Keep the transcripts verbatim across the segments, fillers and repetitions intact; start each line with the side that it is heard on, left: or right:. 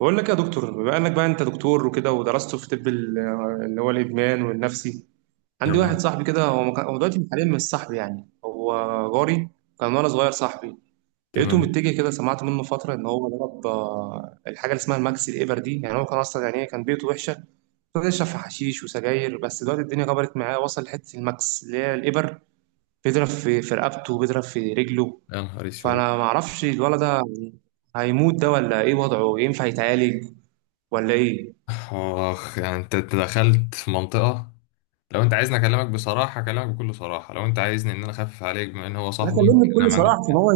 right: بقول لك يا دكتور، بما انك بقى انت دكتور وكده ودرست في طب ال- اللي هو الادمان والنفسي. عندي واحد
left: تمام.
right: صاحبي كده، هو مك... هو دلوقتي حاليا مش صاحبي، يعني هو جاري. كان وانا صغير صاحبي. لقيته
left: تمام.
right: متجه كده، سمعت منه فتره ان هو ضرب آه، الحاجه اللي اسمها الماكس، الابر دي. يعني هو كان اصلا، يعني إيه، كان بيته وحشه. كان يشرب في حشيش وسجاير، بس دلوقتي الدنيا كبرت معاه، وصل لحته الماكس اللي هي الابر. بيضرب في في رقبته، بيضرب في رجله.
left: يا نهار اسود.
right: فانا ما اعرفش الولد ده هيموت ده، ولا ايه وضعه؟ ينفع يتعالج ولا ايه؟
left: اخ، يعني انت أنت دخلت في منطقة. لو انت عايزني اكلمك بصراحة اكلمك بكل صراحة. لو انت عايزني ان انا اخفف عليك بما ان هو
right: لا،
left: صاحبك،
right: كلمني
left: انا
right: بكل
left: ما
right: صراحه،
left: عنديش
right: عشان
left: مانع.
right: هو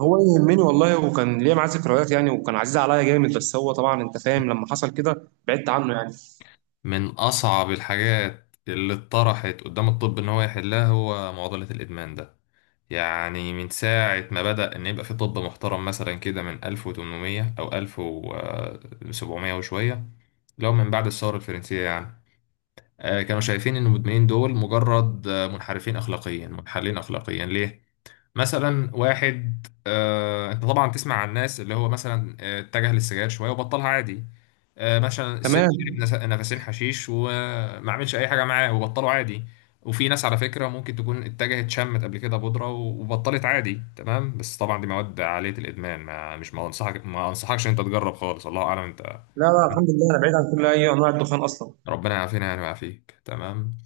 right: هو يهمني والله، وكان ليا معاه ذكريات يعني، وكان عزيز عليا جامد. بس هو طبعا انت فاهم، لما حصل كده بعدت عنه يعني.
left: من اصعب الحاجات اللي اتطرحت قدام الطب ان هو يحلها، هو معضلة الادمان ده. يعني من ساعة ما بدأ ان يبقى في طب محترم مثلا كده، من ألف وثمانمئة او ألف وسبعميه وشوية، لو من بعد الثورة الفرنسية يعني. آه، كانوا شايفين ان المدمنين دول مجرد آه، منحرفين اخلاقيا، منحلين اخلاقيا. ليه؟ مثلا واحد، آه، انت طبعا تسمع عن الناس اللي هو مثلا آه، اتجه للسجاير شويه وبطلها عادي. آه، مثلا س- شرب
right: تمام.
left: نس- نفسين حشيش وما عملش اي حاجه معاه وبطله عادي. وفي ناس على فكره ممكن تكون اتجهت شمت قبل كده بودره وبطلت عادي، تمام، بس طبعا دي مواد عاليه الادمان، ما مش ما انصحك ما انصحكش ان انت تجرب خالص. الله اعلم انت.
right: لا لا، الحمد لله، انا بعيد عن كل اي انواع الدخان اصلا.
left: ربنا يعافينا يعني، ويعافيك. تمام.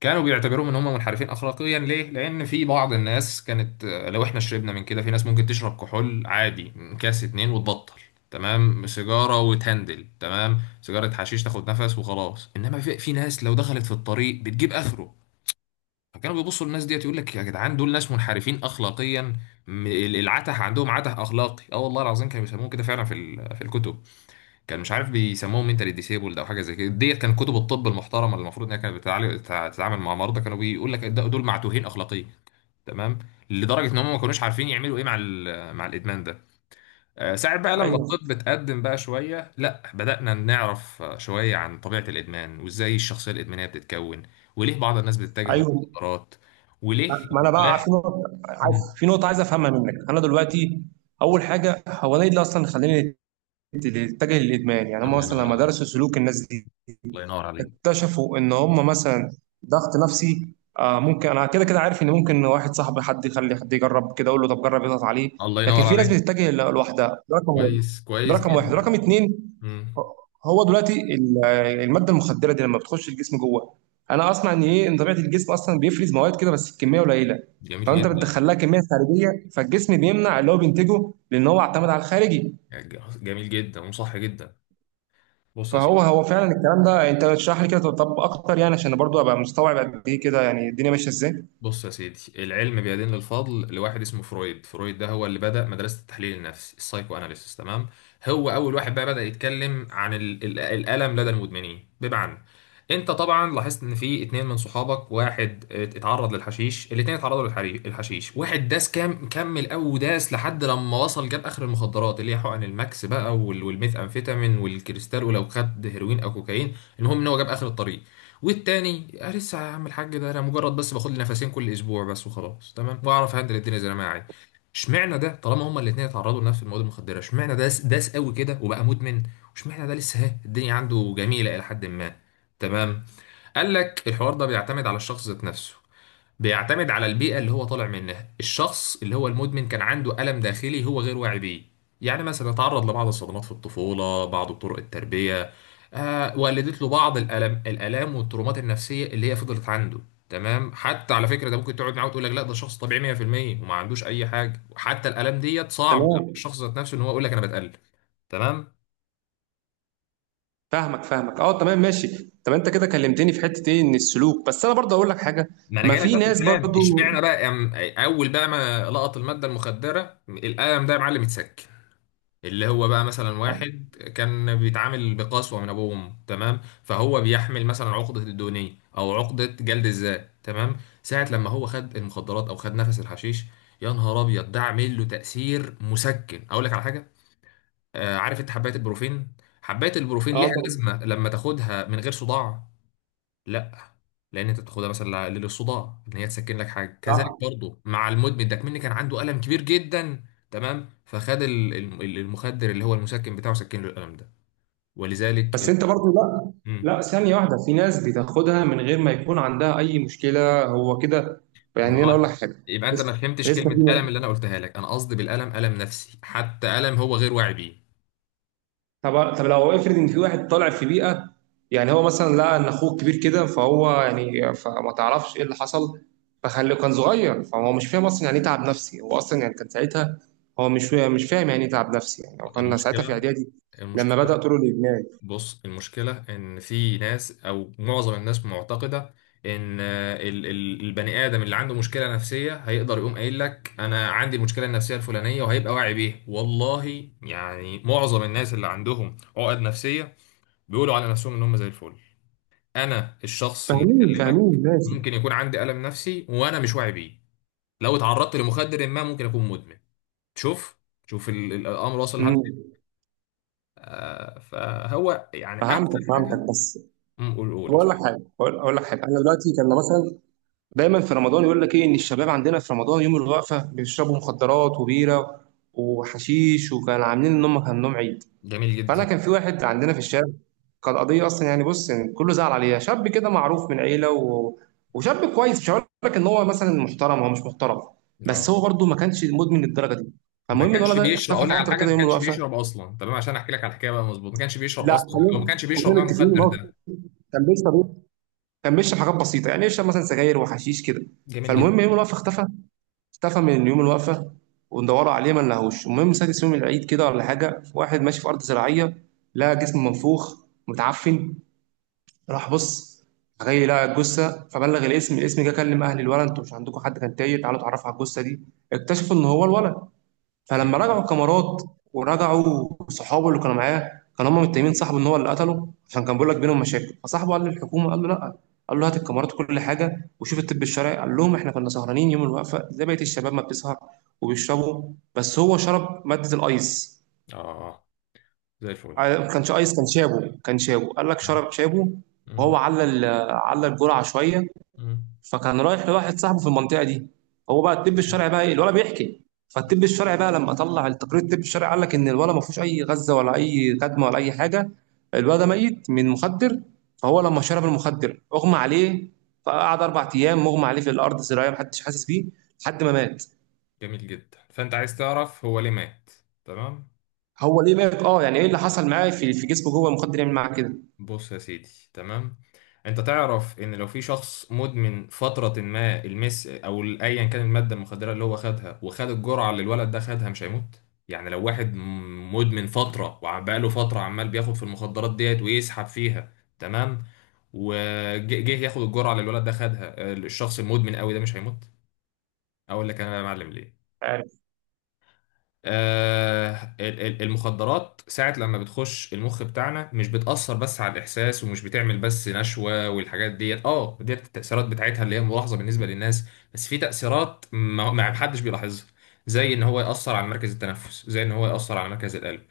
left: كانوا بيعتبروهم ان هم منحرفين اخلاقيا. ليه؟ لان في بعض الناس كانت، آه، لو احنا شربنا من كده، في ناس ممكن تشرب كحول عادي، كاس اتنين وتبطل. تمام، سيجاره وتهندل، تمام، سيجاره حشيش تاخد نفس وخلاص. انما في, في ناس لو دخلت في الطريق بتجيب اخره. فكانوا بيبصوا للناس ديت، يقول لك يا جدعان، دول ناس منحرفين اخلاقيا. م- العته، عندهم عته اخلاقي. اه والله العظيم كانوا بيسموه كده فعلا، في ال- في الكتب، كان مش عارف بيسموهم منتالي ديسيبلد او حاجه زي كده ديت. كان كتب الطب المحترمه اللي المفروض انها كانت بتتعالج- بتتع- بتتعامل مع مرضى، كانوا بيقول لك ده- دول معتوهين اخلاقيا. تمام، لدرجه ان هم ما كانوش عارفين يعملوا ايه مع ال- مع الادمان ده. آه، ساعة بقى لما
right: ايوه.
left: الطب اتقدم بقى شويه، لا بدانا نعرف آه، شويه عن طبيعه الادمان وازاي الشخصيه الادمانيه بتتكون. وليه بعض الناس بتتجه
right: ايوه.
left: للمخدرات. وليه
right: ما ما انا بقى في
left: الواحد-
right: نقطه، عايز
left: مم.
right: في نقطه عايز افهمها منك انا دلوقتي. اول حاجه، هو انا ايه اللي اصلا خلاني اتجه للادمان؟ يعني هم
left: الله
right: مثلا
left: ينور
right: لما
left: عليك.
right: درسوا سلوك الناس دي،
left: الله ينور عليك.
right: اكتشفوا ان هم مثلا ضغط نفسي، آه. ممكن، انا كده كده عارف ان ممكن واحد صاحبي، حد يخلي حد يجرب كده، اقول له طب جرب، يضغط عليه.
left: الله
right: لكن
left: ينور
right: في ناس
left: عليك.
right: بتتجه ل- لوحدها. ده رقم واحد.
left: كويس،
right: ده
left: كويس
right: رقم واحد. رقم
left: جدا.
right: اتنين،
left: مم.
right: هو دلوقتي ال- الماده المخدره دي لما بتخش الجسم جوه، انا اسمع ان ايه، ان طبيعه الجسم اصلا بيفرز مواد كده، بس الكميه قليله.
left: جميل
right: فانت
left: جدا.
right: بتدخلها كميه خارجيه، فالجسم بيمنع اللي هو بينتجه، لان هو اعتمد على الخارجي.
left: جميل جدا وصح جدا. بص يا
right: فهو
left: سيدي.
right: هو فعلا الكلام ده؟ انت اشرح لي كده طب اكتر يعني، عشان برضو ابقى مستوعب قد ايه كده، يعني الدنيا ماشيه ازاي.
left: بص يا سيدي، العلم بيدين للفضل لواحد اسمه فرويد. فرويد ده هو اللي بدأ مدرسة التحليل النفسي، السايكو اناليسيس. تمام. هو اول واحد بقى بدأ يتكلم عن ال ال الألم لدى المدمنين. بمعنى، انت طبعا لاحظت ان في اتنين من صحابك، واحد ات- اتعرض للحشيش. الاتنين اتعرضوا للحري- للحشيش. واحد داس كام كمل، او داس لحد لما وصل جاب اخر المخدرات اللي هي حقن الماكس بقى، وال- والميثامفيتامين والكريستال، ولو خد هيروين او كوكايين. المهم ان هو جاب اخر الطريق. والتاني، أنا لسه يا عم الحاج ده، أنا مجرد بس باخد لي نفسين كل أسبوع بس وخلاص، تمام، وأعرف هندل الدنيا زي ما أنا عايز. اشمعنى ده؟ طالما هما الاتنين اتعرضوا لنفس المواد المخدرة، اشمعنى ده داس قوي كده وبقى مدمن، واشمعنى ده لسه ها الدنيا عنده جميلة إلى حد ما. تمام. قال لك الحوار ده بيعتمد على الشخص ذات نفسه، بيعتمد على البيئة اللي هو طالع منها. الشخص اللي هو المدمن كان عنده ألم داخلي هو غير واعي بيه. يعني مثلا تعرض لبعض الصدمات في الطفولة، بعض طرق التربية، آه ولدت له بعض الألم، الآلام والترومات النفسية اللي هي فضلت عنده. تمام، حتى على فكرة، ده ممكن تقعد معاه وتقول لك لا ده شخص طبيعي مية في المية، وما عندوش أي حاجة. وحتى الآلام ديت صعب على
right: تمام.
left: الشخص ذات نفسه إن هو يقول لك أنا بتألم. تمام.
right: فاهمك فاهمك، اه، تمام، ماشي. طب انت كده كلمتني في حته ايه، ان السلوك. بس انا برضو اقول لك حاجه.
left: ما انا
right: ما
left: جايلك
right: في
left: بقى في
right: ناس
left: الكلام،
right: برضو.
left: اشمعنى بقى، أم- اول بقى ما لقط الماده المخدره الالم ده يا معلم اتسك. اللي هو بقى مثلا واحد كان بيتعامل بقسوة من ابوه وامه، تمام، فهو بيحمل مثلا عقدة الدونية او عقدة جلد الذات. تمام، ساعة لما هو خد المخدرات او خد نفس الحشيش، يا نهار ابيض، ده عامل له تأثير مسكن. اقول لك على حاجة، آه عارف انت حباية البروفين؟ حباية البروفين
right: اه
left: ليها
right: طبعا.
left: لازمة لما تاخدها من غير صداع؟ لا. لان انت تاخدها مثلا للصداع، ان هي تسكن لك حاجه. مم. كذلك
right: صح.
left: برضو مع المدمن ده، كمان كان عنده الم كبير جدا. تمام، فخد ال- ال- المخدر اللي هو المسكن بتاعه سكن له الالم ده. ولذلك
right: بس
left: ال...
right: انت برضو، لا.
left: مم.
right: لا، ثانيه واحده، في ناس بتاخدها من غير ما يكون عندها اي مشكله، هو كده.
left: ما
right: يعني انا
left: هو،
right: اقول لك حاجه،
left: يبقى انت ما
right: لسه
left: فهمتش
right: لسه
left: كلمه الم
right: في.
left: اللي انا قلتها لك. انا قصدي بالالم الم نفسي، حتى الم هو غير واعي بيه.
right: طب طب لو افرض ان في واحد طالع في بيئه، يعني هو مثلا لقى ان اخوه كبير كده، فهو يعني فما تعرفش ايه اللي حصل، فخلي كان صغير، فهو مش فاهم اصلا يعني ايه تعب نفسي، هو اصلا يعني كان ساعتها هو مش فا- مش فاهم يعني ايه تعب نفسي، يعني هو كان ساعتها في
left: المشكله
right: اعدادي لما
left: المشكله
right: بدأ طرق الادمان.
left: بص، المشكلة إن في ناس أو معظم الناس معتقدة إن ال- ال- البني آدم اللي عنده مشكلة نفسية هيقدر يقوم قايل لك أنا عندي المشكلة النفسية الفلانية وهيبقى واعي بيه. والله يعني معظم الناس اللي عندهم عقد نفسية بيقولوا على نفسهم إن هم زي الفل. أنا الشخص اللي
right: فاهمين
left: بكلمك
right: فاهمين ماشي.
left: ممكن يكون عندي ألم نفسي وأنا مش واعي بيه. لو اتعرضت لمخدر ما ممكن أكون مدمن. شوف، شوف ال- ال- الأمر واصل لحد
right: امم
left: فين. آه، فهو يعني
right: فهعمل.
left: أحسن حاجة. مم، قول، قول.
right: بقول لك حاجه، بقول أقول لك حاجه انا دايما في رمضان يقول لك ايه، ان الشباب عندنا في رمضان يوم الوقفه بيشربوا مخدرات وبيره وحشيش، وكان عاملين ان هم كان نوم عيد.
left: جميل
right: فانا
left: جدا.
right: كان في واحد عندنا في الشارع، كان قضيه اصلا يعني، بص يعني كله زعل عليها. شاب كده معروف من عيله و... وشاب كويس، مش هقول لك ان هو مثلا محترم، هو مش محترم،
left: اه،
right: بس هو برضه ما كانش مدمن للدرجه دي.
left: ما
right: فالمهم الولد
left: كانش
right: ده
left: بيشرب.
right: اختفى
left: اقول لك على
right: فتره
left: حاجه،
right: كده
left: ما
right: يوم
left: كانش
right: الوقفه.
left: بيشرب اصلا، تمام. عشان احكي لك على الحكايه بقى، مظبوط، ما كانش بيشرب
right: لا،
left: اصلا، او ما
right: خلينا
left: كانش بيشرب
right: كلنا
left: نوع
right: متفقين ان
left: المخدر
right: هو
left: ده.
right: كان بيشرب ايه؟ كان بيشرب حاجات بسيطه يعني، يشرب مثلا سجاير وحشيش كده.
left: جميل جدا.
right: فالمهم يوم الوقفه اختفى، اختفى من يوم الوقفه، وندوروا عليه ما نلاقوش. المهم سادس يوم العيد كده ولا حاجه، واحد ماشي في ارض زراعيه، لقى جسم منفوخ متعفن، راح بص، جاي لقى الجثه، فبلغ الاسم، الاسم جه كلم اهل الولد: انتوا مش عندكم حد كان تايه؟ تعالوا اتعرفوا على الجثه دي. اكتشفوا ان هو الولد. فلما رجعوا
left: يعني،
right: الكاميرات ورجعوا صحابه اللي كانوا معاه، كانوا هم متهمين صاحبه ان هو اللي قتله، عشان كان بيقول لك بينهم مشاكل. فصاحبه قال للحكومه، قال له لا، قال له هات الكاميرات وكل حاجه وشوف الطب الشرعي. قال لهم احنا كنا سهرانين يوم الوقفه زي بقيه الشباب ما بتسهر وبيشربوا، بس هو شرب ماده الايس.
left: اه، زي الفل.
right: ما كانش ايس، كان شابو، كان شابو، قال لك شرب شابو
left: مم.
right: وهو على ال- على الجرعه شويه.
left: مم.
right: فكان رايح لواحد صاحبه في المنطقه دي. هو بقى الطب الشرعي بقى إيه؟ الولد بيحكي. فالطب الشرعي بقى لما طلع التقرير، الطب الشرعي قال لك ان الولد ما فيهوش اي غزه ولا اي كدمه ولا اي حاجه، الولد ده ميت من مخدر. فهو لما شرب المخدر اغمى عليه، فقعد اربع ايام مغمى عليه في الارض زراعيه، محدش حاسس بيه، لحد ما مات.
left: جميل جدا. فانت عايز تعرف هو ليه مات. تمام.
right: هو ليه مات، اه؟ يعني ايه اللي حصل معاه في في جسمه جوه المخدر يعمل معاه كده؟
left: بص يا سيدي. تمام، انت تعرف ان لو في شخص مدمن فترة ما المس او ايا كان المادة المخدرة اللي هو خدها، وخد الجرعة اللي الولد ده خدها، مش هيموت. يعني لو واحد م- مدمن فترة، وبقاله فترة عمال بياخد في المخدرات ديت ويسحب فيها، تمام، وجه ياخد الجرعة اللي الولد ده خدها، آه، الشخص المدمن قوي ده مش هيموت. اقول لك انا بقى يا معلم ليه.
right: عارف.
left: آه، ال- ال- المخدرات ساعة لما بتخش المخ بتاعنا مش بتأثر بس على الإحساس، ومش بتعمل بس نشوة والحاجات ديت اه ديت التأثيرات بتاعتها اللي هي ملاحظة بالنسبة للناس. بس في تأثيرات ما ما محدش بيلاحظها، زي إن هو يأثر على مركز التنفس، زي إن هو يأثر على مركز القلب.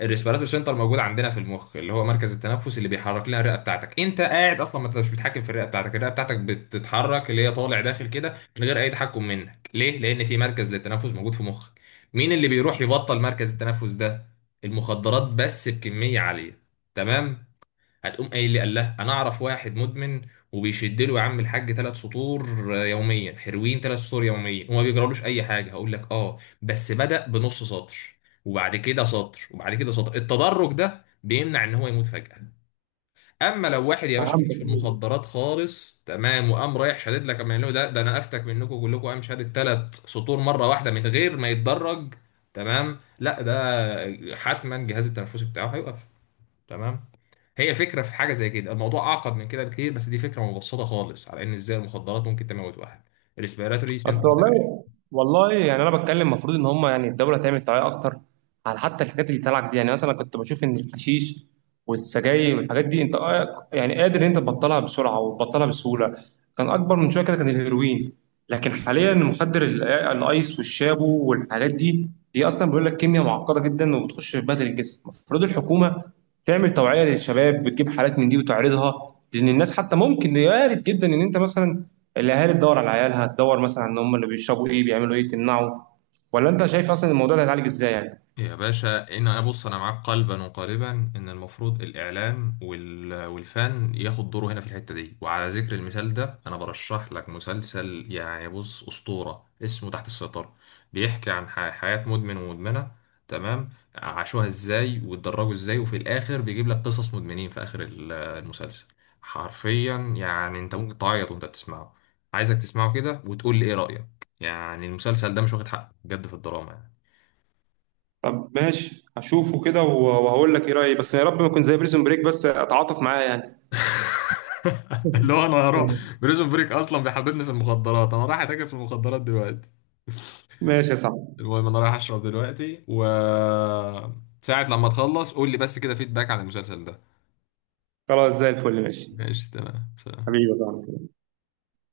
left: الريسبيراتور سنتر موجود عندنا في المخ، اللي هو مركز التنفس اللي بيحرك لنا الرئة بتاعتك. انت قاعد اصلا، ما انت مش بتتحكم في الرئة بتاعتك، الرئة بتاعتك بتتحرك اللي هي طالع داخل كده من غير اي تحكم منك. ليه؟ لان في مركز للتنفس موجود في مخك. مين اللي بيروح يبطل مركز التنفس ده؟ المخدرات، بس بكمية عالية. تمام. هتقوم قايل لي قال لا انا اعرف واحد مدمن وبيشد له يا عم الحاج ثلاث سطور آه، يوميا، هيروين ثلاث سطور يوميا وما بيجرالوش اي حاجه. هقول لك اه، بس بدأ بنص سطر، وبعد كده سطر، وبعد كده سطر. التدرج ده بيمنع ان هو يموت فجأة. اما لو واحد يا باشا ملوش
right: فهمت.
left: في المخدرات خالص، تمام، وقام رايح شادد لك قام قايل له ده، ده انا افتك منكم كلكم، قام شادد ثلاث سطور مره واحده من غير ما يتدرج. تمام، لا ده حتما الجهاز التنفسي بتاعه هيوقف. تمام. هي فكره في حاجه زي كده، الموضوع اعقد من كده بكتير، بس دي فكره مبسطه خالص على ان ازاي المخدرات ممكن تموت واحد. الريسبيراتوري
right: اصل
left: سيندروم.
right: والله، والله يعني انا بتكلم، المفروض ان هم يعني الدوله تعمل توعيه اكتر، على حتى الحاجات اللي طالعه جديد. يعني مثلا كنت بشوف ان الحشيش والسجاير والحاجات دي، انت آه يعني قادر ان انت تبطلها بسرعه وتبطلها بسهوله. كان اكبر من شويه كده، كان الهيروين. لكن حاليا المخدر ال- آه، الايس والشابو والحاجات دي، دي اصلا بيقول لك كيمياء معقده جدا، وبتخش في بدل الجسم. المفروض الحكومه تعمل توعيه للشباب، بتجيب حالات من دي وتعرضها، لان الناس حتى ممكن وارد جدا ان انت مثلا الاهالي تدور على عيالها، تدور مثلا ان هم اللي بيشربوا ايه بيعملوا ايه تمنعوا. ولا انت شايف اصلا الموضوع ده هيتعالج ازاي يعني؟
left: يا باشا، ان انا، بص انا معاك قلبا وقالبا، ان المفروض الاعلام وال... والفن ياخد دوره هنا في الحته دي. وعلى ذكر المثال ده، انا برشح لك مسلسل يعني، بص، اسطوره، اسمه تحت السيطره. بيحكي عن ح... حياه مدمن ومدمنه. تمام، عاشوها ازاي واتدرجوا ازاي، وفي الاخر بيجيب لك قصص مدمنين في اخر ال- المسلسل. حرفيا يعني انت ممكن تعيط وانت بتسمعه. عايزك تسمعه كده وتقول لي ايه رايك. يعني المسلسل ده مش واخد حقه بجد في الدراما يعني.
right: طب ماشي، هشوفه كده و- وهقول لك ايه رايي، بس يا رب ما يكون زي بريزون بريك بس، اتعاطف معاه يعني.
left: اللي هو، انا هروح بريزون بريك اصلا بيحببني في المخدرات، انا رايح اتاجر في المخدرات دلوقتي.
right: ماشي يا صاحبي.
left: المهم انا رايح اشرب دلوقتي و ساعة لما تخلص قول لي بس كده فيدباك عن المسلسل ده.
right: خلاص، زي الفل، ماشي.
left: ماشي، تمام، سلام.
right: حبيبي يا صاحبي.